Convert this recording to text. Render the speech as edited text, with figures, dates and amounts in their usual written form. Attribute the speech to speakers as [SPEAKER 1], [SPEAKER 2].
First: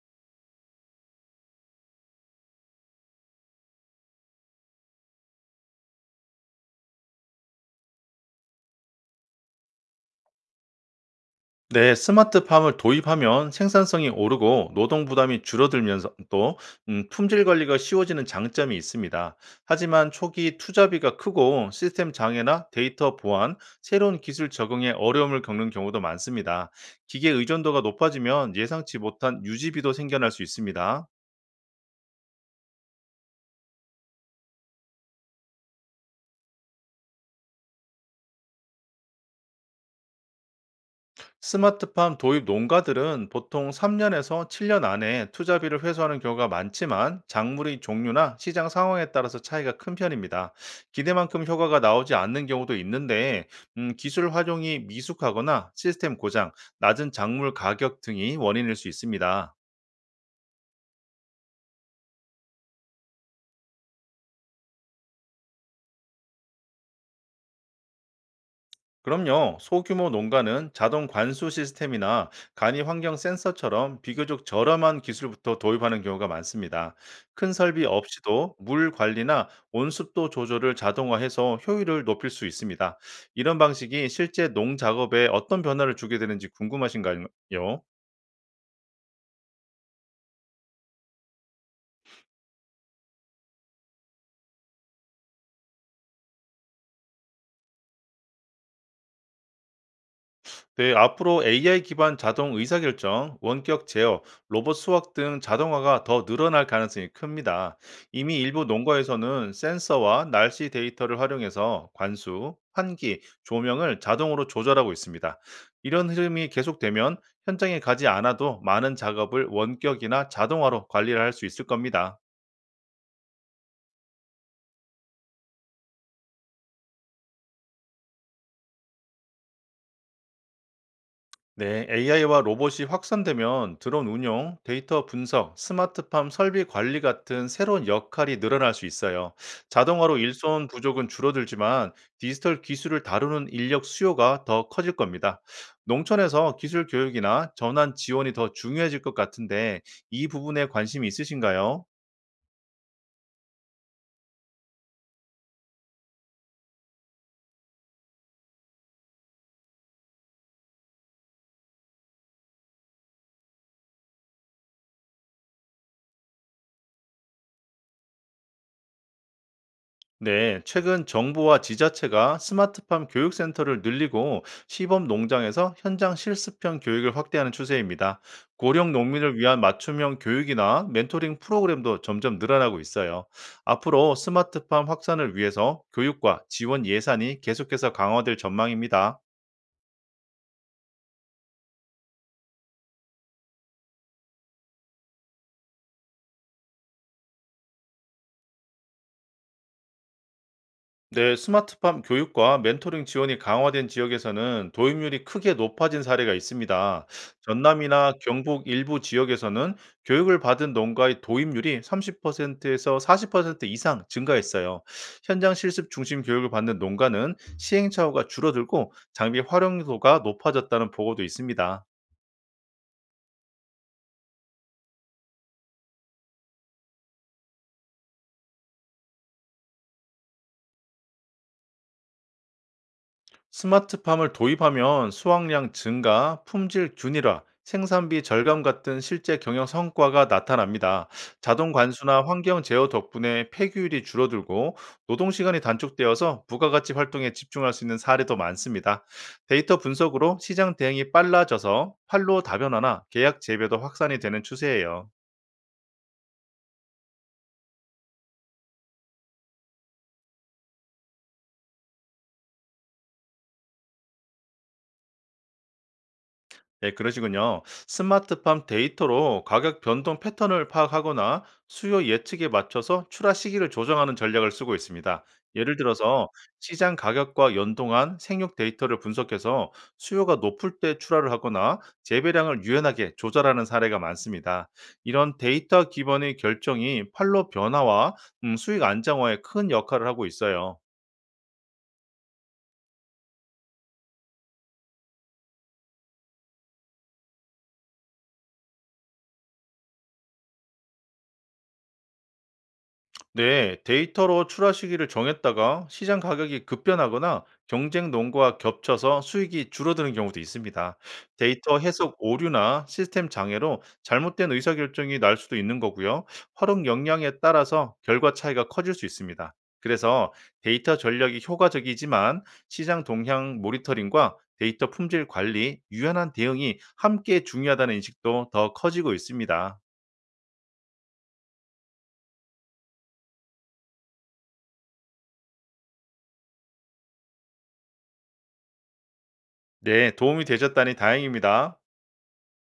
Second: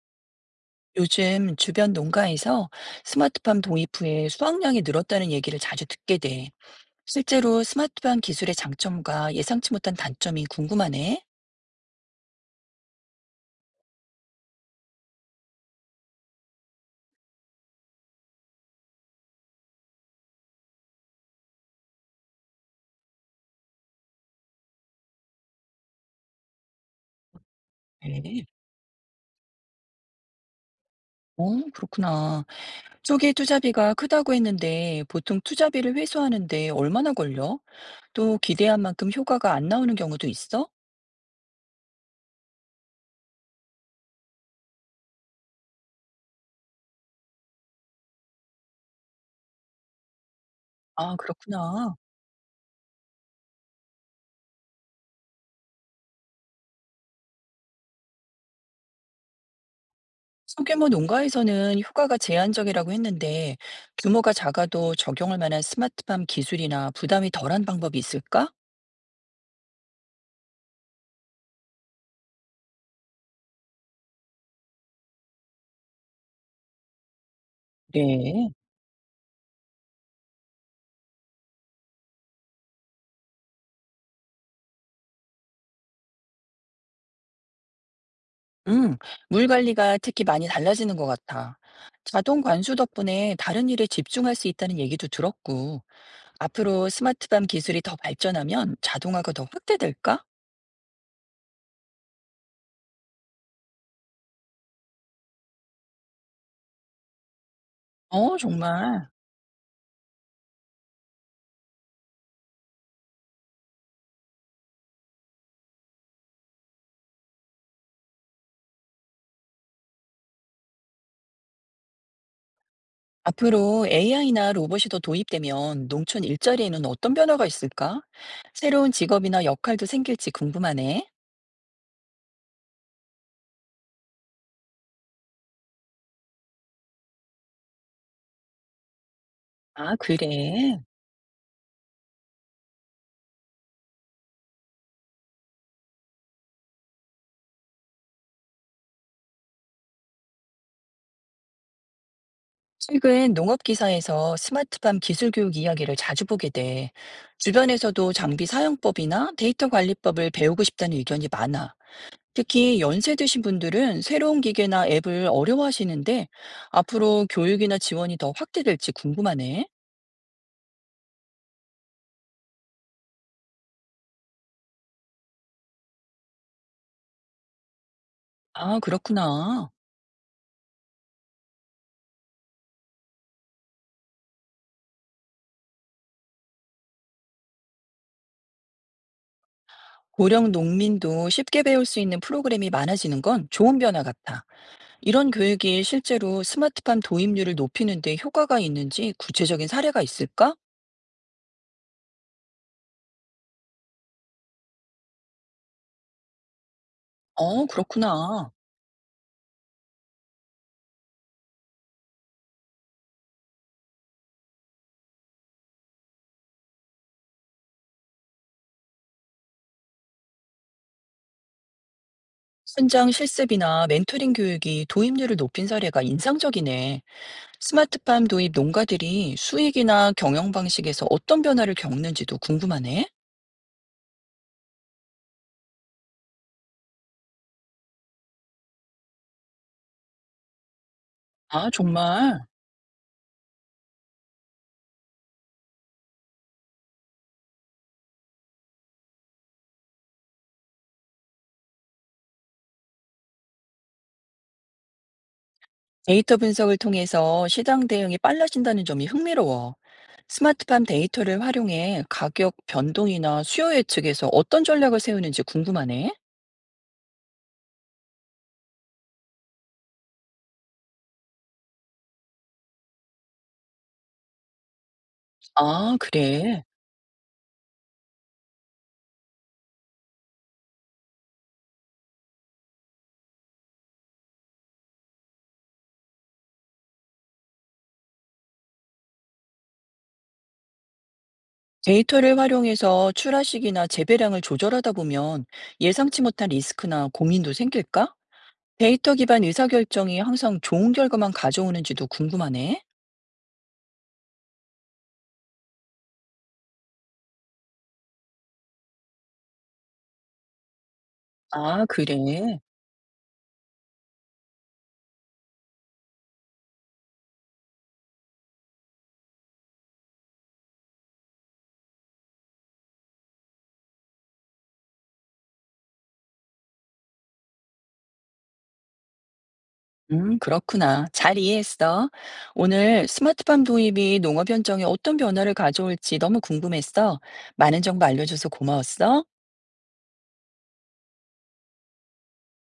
[SPEAKER 1] 요즘 주변 농가에서 스마트팜 도입 후에 수확량이 늘었다는 얘기를 자주 듣게 돼. 실제로 스마트팜 기술의 장점과 예상치 못한 단점이 궁금하네.
[SPEAKER 2] 네, 스마트팜을 도입하면 생산성이 오르고 노동 부담이 줄어들면서 또 품질 관리가 쉬워지는 장점이 있습니다. 하지만 초기 투자비가 크고 시스템 장애나 데이터 보안, 새로운 기술 적응에 어려움을 겪는 경우도 많습니다. 기계 의존도가
[SPEAKER 1] 네.
[SPEAKER 2] 높아지면 예상치 못한 유지비도 생겨날 수 있습니다.
[SPEAKER 1] 그렇구나. 초기 투자비가 크다고 했는데 보통 투자비를 회수하는데 얼마나 걸려? 또 기대한 만큼 효과가 안 나오는 경우도 있어?
[SPEAKER 2] 스마트팜 도입 농가들은 보통 3년에서 7년 안에 투자비를 회수하는 경우가 많지만 작물의 종류나 시장 상황에 따라서 차이가 큰 편입니다.
[SPEAKER 1] 아,
[SPEAKER 2] 기대만큼 효과가
[SPEAKER 1] 그렇구나.
[SPEAKER 2] 나오지 않는 경우도 있는데 기술 활용이 미숙하거나 시스템 고장, 낮은 작물 가격 등이 원인일 수 있습니다.
[SPEAKER 1] 소규모 농가에서는 효과가 제한적이라고 했는데 규모가 작아도 적용할 만한 스마트팜 기술이나 부담이 덜한 방법이 있을까?
[SPEAKER 2] 그럼요. 소규모 농가는 자동 관수 시스템이나 간이 환경 센서처럼 비교적 저렴한 기술부터 도입하는 경우가 많습니다. 큰 설비
[SPEAKER 1] 네.
[SPEAKER 2] 없이도 물 관리나 온습도 조절을 자동화해서 효율을 높일 수 있습니다. 이런 방식이 실제 농작업에 어떤 변화를 주게 되는지 궁금하신가요?
[SPEAKER 1] 음, 물 관리가 특히 많이 달라지는 것 같아. 자동 관수 덕분에 다른 일에 집중할 수 있다는 얘기도 들었고, 앞으로 스마트팜 기술이 더 발전하면 자동화가 더 확대될까?
[SPEAKER 2] 네, 앞으로 AI 기반 자동 의사결정, 원격 제어, 로봇 수학 등 자동화가 더 늘어날 가능성이 큽니다. 이미
[SPEAKER 1] 어
[SPEAKER 2] 일부
[SPEAKER 1] 정말.
[SPEAKER 2] 농가에서는 센서와 날씨 데이터를 활용해서 관수, 환기, 조명을 자동으로 조절하고 있습니다. 이런 흐름이 계속되면 현장에 가지 않아도 많은 작업을 원격이나 자동화로 관리를 할 수 있을 겁니다.
[SPEAKER 1] 앞으로 AI나 로봇이 더 도입되면 농촌 일자리에는 어떤 변화가 있을까? 새로운 직업이나 역할도 생길지 궁금하네.
[SPEAKER 2] 네, AI와 로봇이 확산되면 드론 운용, 데이터 분석, 스마트팜 설비 관리 같은 새로운 역할이 늘어날 수 있어요.
[SPEAKER 1] 아,
[SPEAKER 2] 자동화로 일손
[SPEAKER 1] 그래.
[SPEAKER 2] 부족은 줄어들지만 디지털 기술을 다루는 인력 수요가 더 커질 겁니다. 농촌에서 기술 교육이나 전환 지원이 더 중요해질 것 같은데 이 부분에 관심이 있으신가요?
[SPEAKER 1] 최근 농업 기사에서 스마트팜 기술 교육 이야기를 자주 보게 돼. 주변에서도 장비 사용법이나 데이터 관리법을 배우고 싶다는 의견이 많아. 특히 연세 드신 분들은 새로운 기계나 앱을 어려워하시는데 앞으로 교육이나 지원이 더 확대될지 궁금하네.
[SPEAKER 2] 네, 최근 정부와 지자체가 스마트팜 교육센터를 늘리고 시범 농장에서 현장 실습형 교육을 확대하는 추세입니다.
[SPEAKER 1] 아,
[SPEAKER 2] 고령 농민을 위한
[SPEAKER 1] 그렇구나.
[SPEAKER 2] 맞춤형 교육이나 멘토링 프로그램도 점점 늘어나고 있어요. 앞으로 스마트팜 확산을 위해서 교육과 지원 예산이 계속해서 강화될 전망입니다.
[SPEAKER 1] 고령 농민도 쉽게 배울 수 있는 프로그램이 많아지는 건 좋은 변화 같아. 이런 교육이 실제로 스마트팜 도입률을 높이는 데 효과가 있는지 구체적인 사례가 있을까?
[SPEAKER 2] 네, 스마트팜 교육과 멘토링 지원이 강화된 지역에서는 도입률이 크게 높아진 사례가 있습니다. 전남이나
[SPEAKER 1] 그렇구나.
[SPEAKER 2] 경북 일부 지역에서는 교육을 받은 농가의 도입률이 30%에서 40% 이상 증가했어요. 현장 실습 중심 교육을 받는 농가는 시행착오가 줄어들고 장비 활용도가 높아졌다는 보고도 있습니다.
[SPEAKER 1] 현장 실습이나 멘토링 교육이 도입률을 높인 사례가 인상적이네. 스마트팜 도입 농가들이 수익이나 경영 방식에서 어떤 변화를 겪는지도 궁금하네.
[SPEAKER 2] 스마트팜을 도입하면 수확량 증가, 품질 균일화, 생산비 절감 같은 실제 경영 성과가 나타납니다.
[SPEAKER 1] 아,
[SPEAKER 2] 자동 관수나
[SPEAKER 1] 정말.
[SPEAKER 2] 환경 제어 덕분에 폐기율이 줄어들고 노동 시간이 단축되어서 부가가치 활동에 집중할 수 있는 사례도 많습니다. 데이터 분석으로 시장 대응이 빨라져서 판로 다변화나 계약 재배도 확산이 되는 추세예요.
[SPEAKER 1] 데이터 분석을 통해서 시장 대응이 빨라진다는 점이 흥미로워. 스마트팜 데이터를 활용해 가격 변동이나 수요 예측에서 어떤 전략을 세우는지 궁금하네.
[SPEAKER 2] 네, 그러시군요. 스마트팜 데이터로 가격 변동 패턴을 파악하거나 수요 예측에 맞춰서 출하 시기를 조정하는 전략을 쓰고 있습니다. 예를
[SPEAKER 1] 아,
[SPEAKER 2] 들어서
[SPEAKER 1] 그래.
[SPEAKER 2] 시장 가격과 연동한 생육 데이터를 분석해서 수요가 높을 때 출하를 하거나 재배량을 유연하게 조절하는 사례가 많습니다. 이런 데이터 기반의 결정이 판로 변화와 수익 안정화에 큰 역할을 하고 있어요.
[SPEAKER 1] 데이터를 활용해서 출하식이나 재배량을 조절하다 보면 예상치 못한 리스크나 고민도 생길까? 데이터 기반 의사결정이 항상 좋은 결과만 가져오는지도 궁금하네.
[SPEAKER 2] 네, 데이터로 출하 시기를 정했다가 시장 가격이 급변하거나 경쟁 논과 겹쳐서 수익이 줄어드는 경우도 있습니다. 데이터
[SPEAKER 1] 아,
[SPEAKER 2] 해석
[SPEAKER 1] 그래.
[SPEAKER 2] 오류나 시스템 장애로 잘못된 의사결정이 날 수도 있는 거고요. 활용 역량에 따라서 결과 차이가 커질 수 있습니다. 그래서 데이터 전략이 효과적이지만 시장 동향 모니터링과 데이터 품질 관리, 유연한 대응이 함께 중요하다는 인식도 더 커지고 있습니다.
[SPEAKER 1] 그렇구나. 잘 이해했어. 오늘 스마트팜 도입이 농업 현장에 어떤 변화를 가져올지 너무 궁금했어. 많은 정보 알려줘서 고마웠어.
[SPEAKER 2] 네, 도움이 되셨다니 다행입니다.